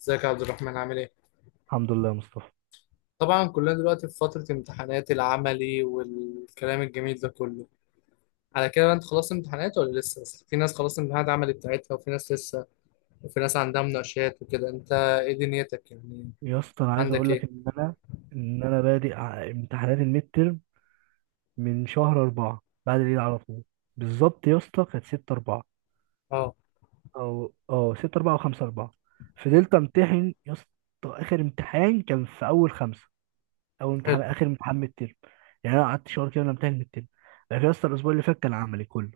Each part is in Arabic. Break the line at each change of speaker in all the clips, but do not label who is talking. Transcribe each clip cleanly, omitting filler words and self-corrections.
ازيك يا عبد الرحمن، عامل ايه؟
الحمد لله يا مصطفى.
طبعا كلنا دلوقتي في فترة امتحانات العملي والكلام الجميل ده كله. على كده بقى انت خلصت امتحانات ولا لسه؟ بس في ناس خلصت امتحانات العملي بتاعتها وفي ناس لسه، وفي ناس عندها مناقشات وكده. انت ايه دنيتك يعني،
يا اسطى، انا عايز
عندك
اقول لك
ايه؟
ان انا بادئ امتحانات الميد ترم من شهر أربعة بعد العيد على طول. بالظبط يا اسطى كانت 6 4
اه.
او 6 4 او 5 4.
مم.
فضلت امتحن يا اسطى. اخر امتحان كان في اول خمسة. اول امتحان
حلو.
اخر امتحان ميد ترم. يعني انا قعدت شهر كده انا امتحن ميد ترم. لكن يا اسطى الاسبوع اللي فات كان عملي كله.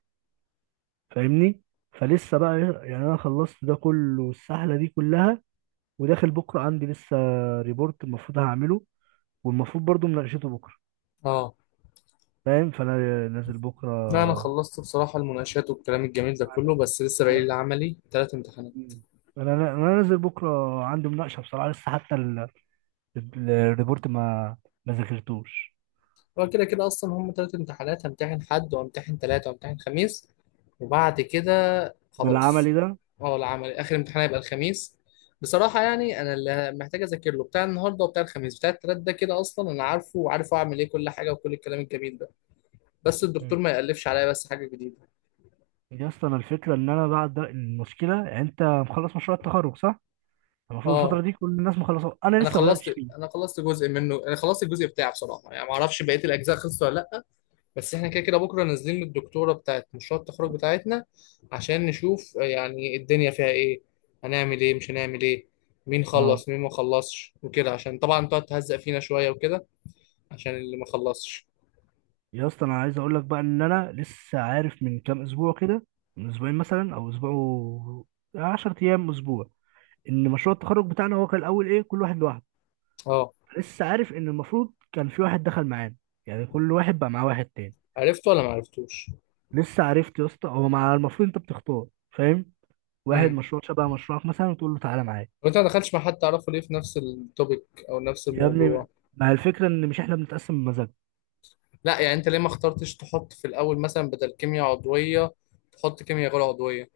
فاهمني؟ فلسه بقى، يعني انا خلصت ده كله والسحله دي كلها، وداخل بكره عندي لسه ريبورت المفروض هعمله، والمفروض برضو مناقشته بكره.
اه،
فاهم؟ فانا نازل بكره.
لا انا خلصت بصراحة المناقشات والكلام الجميل ده
انا
كله، بس لسه باقي لي
انا
العملي ثلاث امتحانات.
انا أنا نازل بكره، عندي مناقشه بصراحه لسه. حتى الريبورت ما ذاكرتوش
هو كده كده اصلا هم ثلاث امتحانات، همتحن حد وامتحن ثلاثة وامتحن خميس، وبعد كده خلاص.
بالعملي ده.
اه، العملي اخر امتحان هيبقى الخميس. بصراحة يعني انا اللي محتاج اذاكر له بتاع النهارده وبتاع الخميس بتاع التلات ده، كده اصلا انا عارفه وعارف اعمل ايه كل حاجة وكل الكلام الجميل ده، بس الدكتور
مم.
ما يألفش عليا بس حاجة جديدة.
يا اسطى انا الفكره ان انا بعد المشكله، يعني انت مخلص مشروع التخرج، صح؟ المفروض
اه.
الفتره دي كل الناس مخلصه، انا
انا
لسه ما بداتش
خلصت.
فيه.
انا خلصت جزء منه، انا خلصت الجزء بتاعه بصراحة، يعني ما اعرفش بقية الاجزاء خلصت ولا لا. بس احنا كده كده بكره نازلين للدكتوره بتاعت مشروع التخرج بتاعتنا عشان نشوف يعني الدنيا فيها ايه، هنعمل ايه مش هنعمل ايه، مين
اه.
خلص مين ما خلصش وكده، عشان طبعا تقعد تهزق فينا شويه وكده، عشان اللي ما خلصش.
يا اسطى انا عايز اقول لك بقى ان انا لسه عارف من كام اسبوع كده، من اسبوعين مثلا او اسبوع 10 ايام اسبوع، ان مشروع التخرج بتاعنا هو كان الاول ايه؟ كل واحد لوحده.
اه.
لسه عارف ان المفروض كان في واحد دخل معانا، يعني كل واحد بقى معاه واحد تاني.
عرفته ولا ما عرفتوش؟
لسه عرفت يا اسطى. هو مع المفروض انت بتختار، فاهم، واحد
امم.
مشروع شبه مشروعك مثلا، وتقول له تعالى معايا.
وانت ما دخلتش مع حد تعرفه ليه في نفس التوبيك او نفس
يا
الموضوع؟
ابني، مع الفكره ان مش احنا بنتقسم بمزاج.
لا يعني انت ليه ما اخترتش تحط في الاول مثلا، بدل كيمياء عضويه تحط كيمياء غير عضويه؟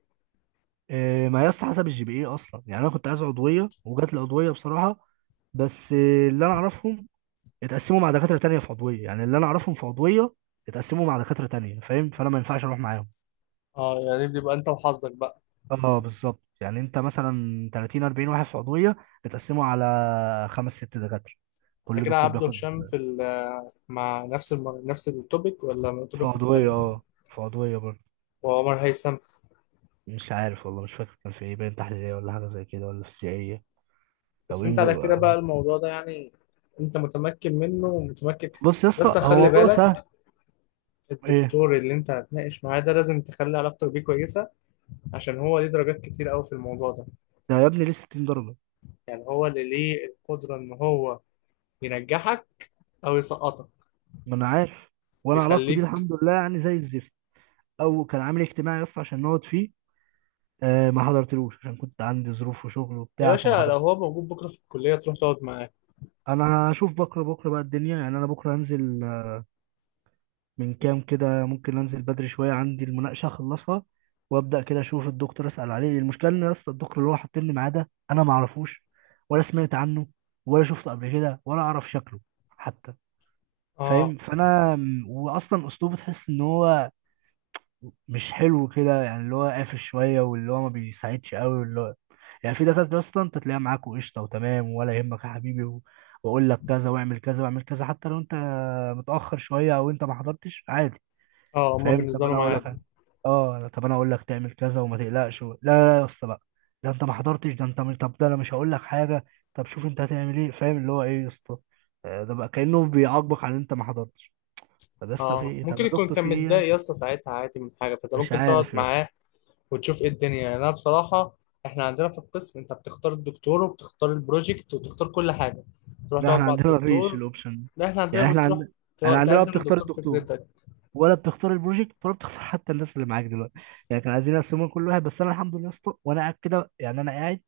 إيه ما يا اسطى حسب الجي بي اي اصلا، يعني انا كنت عايز عضويه وجات لي عضويه بصراحه. بس إيه، اللي انا اعرفهم اتقسموا مع دكاتره تانيه في عضويه، يعني اللي انا اعرفهم في عضويه اتقسموا مع دكاتره تانيه. فاهم؟ فانا ما ينفعش اروح معاهم.
اه، يعني دي بيبقى انت وحظك بقى.
اه بالظبط، يعني انت مثلا 30 40 واحد في عضويه، بتقسمه على خمس ست دكاتره،
على
كل
كده
دكتور
عبده
بياخد.
هشام في مع نفس نفس التوبيك ولا
في
توبيك مختلف؟
عضويه، اه، في عضويه برضه.
وعمر هيثم؟
مش عارف والله، مش فاكر كان في ايه، باين تحليليه ولا حاجه زي كده ولا فيزيائيه، او
بس انت على
انجو.
كده
آه.
بقى الموضوع ده يعني، انت متمكن منه ومتمكن.
بص يا
بس
اسطى، هو
خلي
موضوع سهل.
بالك،
ايه
الدكتور اللي انت هتناقش معاه ده لازم تخلي علاقتك بيه كويسة، عشان هو ليه درجات كتير قوي في الموضوع ده،
ده يا ابني، ليه 60 درجه؟
يعني هو اللي ليه القدرة ان هو ينجحك او يسقطك.
ما انا عارف. وانا علاقتي بيه
يخليك.
الحمد لله يعني زي الزفت. او كان عامل اجتماعي يا اسطى عشان نقعد فيه. آه، ما حضرتلوش عشان كنت عندي ظروف وشغل
يا
وبتاع، فما
باشا لو
حضرت.
هو موجود بكرة في الكلية تروح تقعد معاه.
انا هشوف بكره. بكره بقى الدنيا، يعني انا بكره هنزل من كام كده، ممكن انزل بدري شويه، عندي المناقشه اخلصها، وابدا كده اشوف الدكتور، اسال عليه. المشكله ان يا اسطى الدكتور اللي هو حاطين لي معاه ده، انا ما اعرفوش ولا سمعت عنه ولا شفته قبل كده ولا اعرف شكله حتى.
اه.
فاهم؟ فانا واصلا اسلوبه تحس ان هو مش حلو كده، يعني اللي هو قافش شويه، واللي هو ما بيساعدش قوي، واللي هو يعني. في دكاتره اصلا انت تلاقيها معاك وقشطه وتمام، ولا يهمك يا حبيبي واقول لك كذا، واعمل كذا، واعمل كذا، حتى لو انت متاخر شويه او انت ما حضرتش عادي،
اه، هما
فاهم؟
بالنسبة
طب
له
انا اقول
معاد.
لك، اه طب انا اقول لك تعمل كذا وما تقلقش لا لا يا اسطى بقى، ده انت ما حضرتش، ده انت مش، طب ده انا مش هقول لك حاجه، طب شوف انت هتعمل ايه، فاهم اللي هو ايه يا اسطى. ده بقى كانه بيعاقبك على ان انت ما حضرتش. طب يا اسطى في
اه،
ايه، طب
ممكن
يا
يكون
دكتور
كان
في ايه
متضايق
يعني؟
يا اسطى ساعتها عادي من حاجه، فانت
مش
ممكن تقعد
عارف يا اسطى.
معاه وتشوف ايه الدنيا. يعني انا بصراحه، احنا عندنا في القسم انت بتختار الدكتور وبتختار البروجكت وبتختار كل حاجه، تروح
لا احنا
تقعد مع
عندنا ما فيش
الدكتور.
الاوبشن ده.
لا احنا عندنا
يعني احنا
بتروح،
عندنا، انا عندنا بقى
تقدم
بتختار
للدكتور
الدكتور
فكرتك.
ولا بتختار البروجكت ولا بتختار حتى الناس اللي معاك دلوقتي. يعني كانوا عايزين يقسموا كل واحد. بس انا الحمد لله يا اسطى، وانا قاعد كده يعني انا قاعد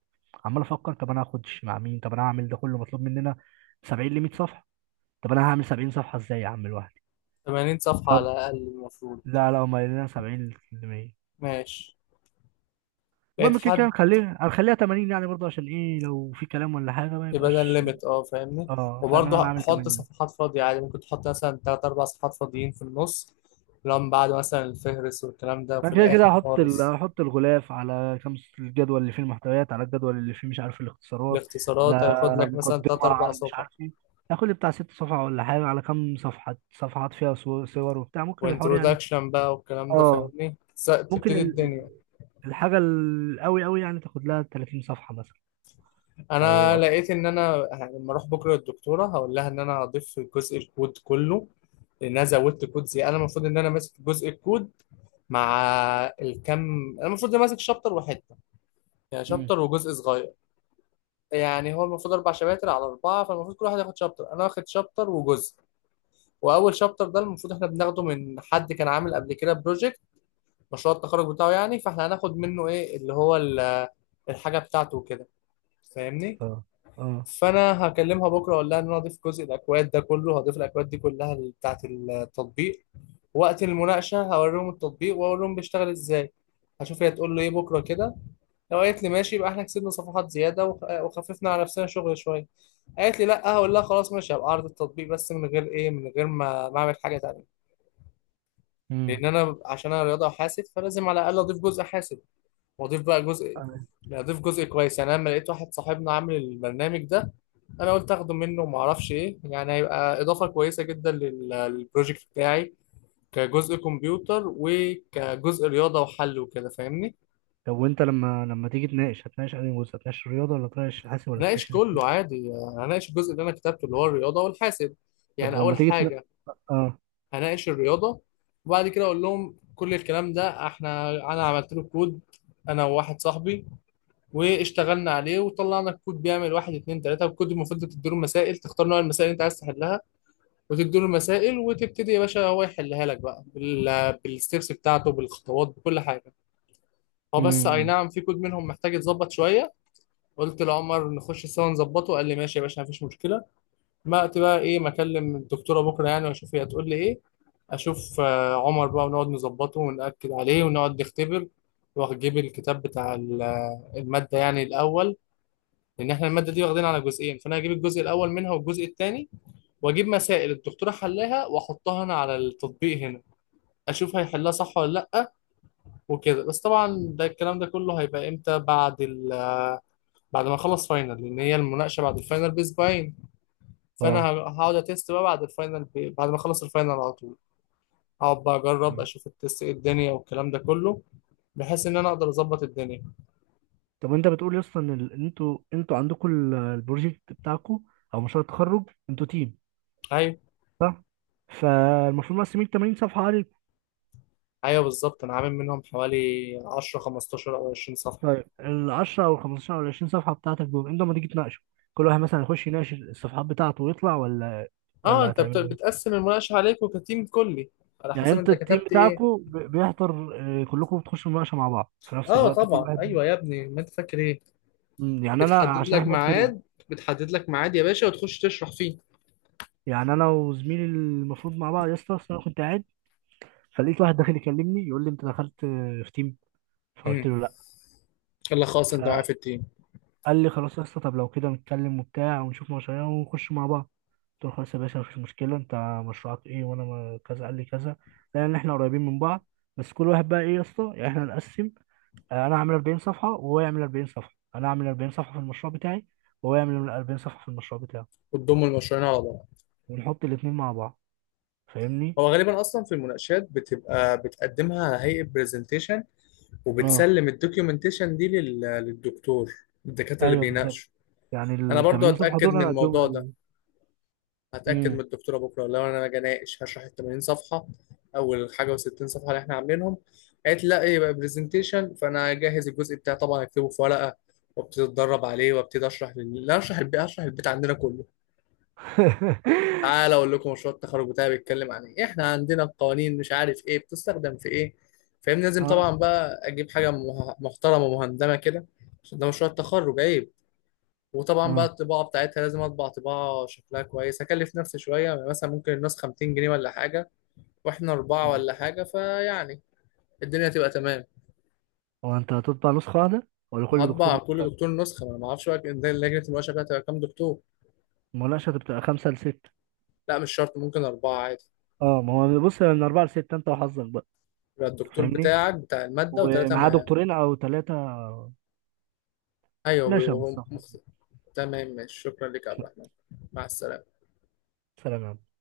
عمال افكر، طب انا هاخد مع مين، طب انا هعمل ده كله، مطلوب مننا 70 ل 100 صفحه. طب انا هعمل 70 صفحه ازاي يا عم لوحدي؟
80 صفحه على
طب
الاقل المفروض.
لا لا، هم قايلين لنا 70 ل 100.
ماشي.
المهم
لقيت
كده كده
حد؟
هنخليها 80 يعني برضه، عشان ايه، لو في كلام ولا حاجه ما
يبقى ده
يبقاش.
الليميت، اه فاهمني.
اه فاهم، إن انا
وبرضه
عامل
حط
80.
صفحات فاضيه عادي، ممكن تحط مثلا تلات اربع صفحات فاضيين في النص، لو من بعد مثلا الفهرس والكلام ده في
انا كده كده
الاخر
هحط
خالص.
هحط الغلاف على خمس، الجدول اللي فيه المحتويات، على الجدول اللي فيه مش عارف الاختصارات، على
الاختصارات هياخد لك مثلا تلات
مقدمة،
أربع
على مش
صفح،
عارف ايه، هاخد لي بتاع ست صفحة ولا حاجة. على كام صفحة صفحات فيها صور صور وبتاع، ممكن الحوار يعني.
وانترودكشن بقى والكلام ده.
اه
فاهمني؟
ممكن
تبتدي الدنيا.
الحاجة القوي قوي يعني تاخد لها 30 صفحة مثلا، او
أنا
اكتر.
لقيت إن أنا لما أروح بكرة للدكتورة هقول لها إن أنا هضيف جزء الكود كله، لأن أنا زودت كود. زي أنا المفروض إن أنا ماسك جزء الكود مع الكم. أنا المفروض إن ماسك شابتر وحتة، يعني
امم.
شابتر وجزء صغير. يعني هو المفروض أربع شباتر على أربعة، فالمفروض كل واحد ياخد شابتر، أنا واخد شابتر وجزء. وأول شابتر ده المفروض إحنا بناخده من حد كان عامل قبل كده بروجكت، مشروع التخرج بتاعه يعني، فاحنا هناخد منه ايه اللي هو الحاجه بتاعته وكده. فاهمني؟
اه. اه.
فانا هكلمها بكره اقول لها ان انا هضيف جزء الاكواد ده كله، هضيف الاكواد دي كلها بتاعه التطبيق. وقت المناقشه هوريهم التطبيق واقول لهم بيشتغل ازاي. هشوف هي تقول له ايه بكره كده. لو قالت لي ماشي يبقى احنا كسبنا صفحات زياده وخففنا على نفسنا شغل شويه. قالت لي لا، هقول لها خلاص ماشي، هبقى اعرض التطبيق بس من غير ايه، من غير ما اعمل حاجه تانيه.
امم.
لان انا عشان انا رياضه وحاسب، فلازم على الاقل اضيف جزء حاسب واضيف بقى جزء.
تمام.
لا، اضيف جزء كويس، يعني انا لما لقيت واحد صاحبنا عامل البرنامج ده، انا قلت اخده منه وما اعرفش ايه، يعني هيبقى اضافه كويسه جدا للبروجكت بتاعي، كجزء كمبيوتر وكجزء رياضه وحل وكده. فاهمني؟
طب وانت لما تيجي تناقش، هتناقش انهي جزء، هتناقش الرياضة ولا تناقش الحاسب ولا
هناقش
تناقش الاثنين؟
كله عادي، هناقش الجزء اللي انا كتبته اللي هو الرياضه والحاسب،
طب
يعني
ولما
اول
تيجي تناقش.
حاجه
اه.
هناقش الرياضه، وبعد كده اقول لهم كل الكلام ده. احنا انا عملت له كود، انا وواحد صاحبي، واشتغلنا عليه وطلعنا الكود بيعمل واحد اتنين تلاته. الكود المفروض تديله مسائل، تختار نوع المسائل اللي انت عايز تحلها، وتديله المسائل وتبتدي يا باشا هو يحلها لك بقى بالستبس بتاعته، بالخطوات بكل حاجه. هو بس اي
امم.
نعم في كود منهم محتاج يتظبط شويه، قلت لعمر نخش سوا نظبطه، قال لي ماشي يا باشا مفيش مشكله. ما وقت بقى ايه، ما اكلم الدكتوره بكره يعني واشوف هي هتقول لي ايه، اشوف عمر بقى، ونقعد نظبطه ونأكد عليه ونقعد نختبر، واجيب الكتاب بتاع الماده يعني الاول. لان احنا الماده دي واخدينها على جزئين، فانا هجيب الجزء الاول منها والجزء الثاني، واجيب مسائل الدكتوره حلاها واحطها انا على التطبيق هنا، اشوف هيحلها صح ولا لا وكده. بس طبعا ده الكلام ده كله هيبقى امتى؟ بعد ال، بعد ما اخلص فاينل، لان هي المناقشه بعد الفاينل باسبوعين، فانا
اه.
هقعد اتست بقى بعد الفاينل بعد ما اخلص الفاينل على طول. هقعد بقى اجرب
مم.
اشوف التست ايه الدنيا والكلام ده كله، بحيث ان انا اقدر اظبط الدنيا.
طب وانت بتقول يا اسطى ان ان انتوا عندكم البروجكت بتاعكم، او مشروع التخرج، انتوا تيم
ايوه.
صح؟ فالمفروض مقسمين 80 صفحه عليكم.
ايوه بالظبط، انا عامل منهم حوالي 10 15 او 20 صفحه.
طيب ال 10 او ال 15 او ال 20 صفحه بتاعتك دول، انتوا لما تيجي تناقشوا، كل واحد مثلا يخش يناقش الصفحات بتاعته ويطلع، ولا
اه،
ولا
انت
هتعملوا ايه؟
بتقسم المناقشه عليكم كتيم كلي، على
يعني
حسب
انت
انت
التيم
كتبت ايه.
بتاعكم بيحضر، كلكم بتخشوا مناقشه مع بعض في نفس
اه
الوقت كل
طبعا،
واحد؟
ايوه يا ابني ما انت فاكر ايه،
يعني انا
بتحدد
عشان
لك
احنا اتنين،
ميعاد، بتحدد لك ميعاد يا باشا وتخش تشرح فيه.
يعني انا وزميلي المفروض مع بعض يا اسطى. أصل انا كنت قاعد، فلقيت واحد داخل يكلمني يقول لي، انت دخلت في تيم؟ فقلت
امم.
له لا.
يلا خلاص انت معايا في
فقال
التيم.
لي خلاص يا اسطى، طب لو كده نتكلم وبتاع، ونشوف مشاريع ونخش مع بعض. قلت له خلاص يا باشا مفيش مشكله، انت مشروعك ايه، وانا كذا قال لي كذا، لان احنا قريبين من بعض. بس كل واحد بقى ايه يا اسطى، يعني احنا نقسم، انا اعمل 40 صفحه وهو يعمل 40 صفحه، انا اعمل 40 صفحه في المشروع بتاعي، وهو يعمل 40 صفحه في المشروع بتاعه،
وتضم المشروعين على بعض.
ونحط الاثنين مع بعض. فاهمني؟
هو غالبا اصلا في المناقشات بتبقى بتقدمها على هيئه برزنتيشن،
اه
وبتسلم الدوكيومنتيشن دي للدكتور، الدكاتره اللي
ايوه بالظبط،
بيناقشوا.
يعني
انا
ال
برضو
80 صفحه
هتاكد
دول
من
انا اديهم
الموضوع ده،
لل.
هتأكد من
امم.
الدكتورة بكرة لو أنا أجي أناقش هشرح ال 80 صفحة أول حاجة، و60 صفحة اللي إحنا عاملينهم. قالت لي لا إيه يبقى برزنتيشن، فأنا أجهز الجزء بتاعي طبعا، أكتبه في ورقة وابتدي أتدرب عليه، وابتدي أشرح لا، أشرح البيت، أشرح البيت عندنا كله. تعالى أقول لكم مشروع التخرج بتاعي بيتكلم عن إيه، إحنا عندنا القوانين مش عارف إيه بتستخدم في إيه. فاهم؟ لازم
اه
طبعا بقى أجيب حاجة محترمة مهندمة كده، عشان ده مشروع التخرج أيوه. وطبعا بقى
اه.
الطباعه بتاعتها لازم اطبع طباعه شكلها كويس، هكلف نفسي شويه، يعني مثلا ممكن النسخه 200 جنيه ولا حاجه، واحنا اربعه ولا حاجه، فيعني الدنيا تبقى تمام.
هو انت هتطبع نسخة واحدة ولا كل دكتور
هطبع كل
نسخة؟
دكتور نسخه، ما انا ما اعرفش بقى إن ده لجنه المناقشه بقى تبقى كام دكتور.
المناقشة بتبقى خمسة لستة.
لا مش شرط، ممكن اربعه عادي،
اه ما هو بص، من أربعة لستة أنت وحظك بقى.
يبقى
أنت
الدكتور
فاهمني؟
بتاعك بتاع الماده وثلاثه
ومعاه
معاه.
دكتورين أو ثلاثة.
ايوه
ماشي يا
بيبقوا هم
مصطفى.
تمام ماشي، شكرا لك يا عبد الرحمن، مع السلامه.
سلام يا عم.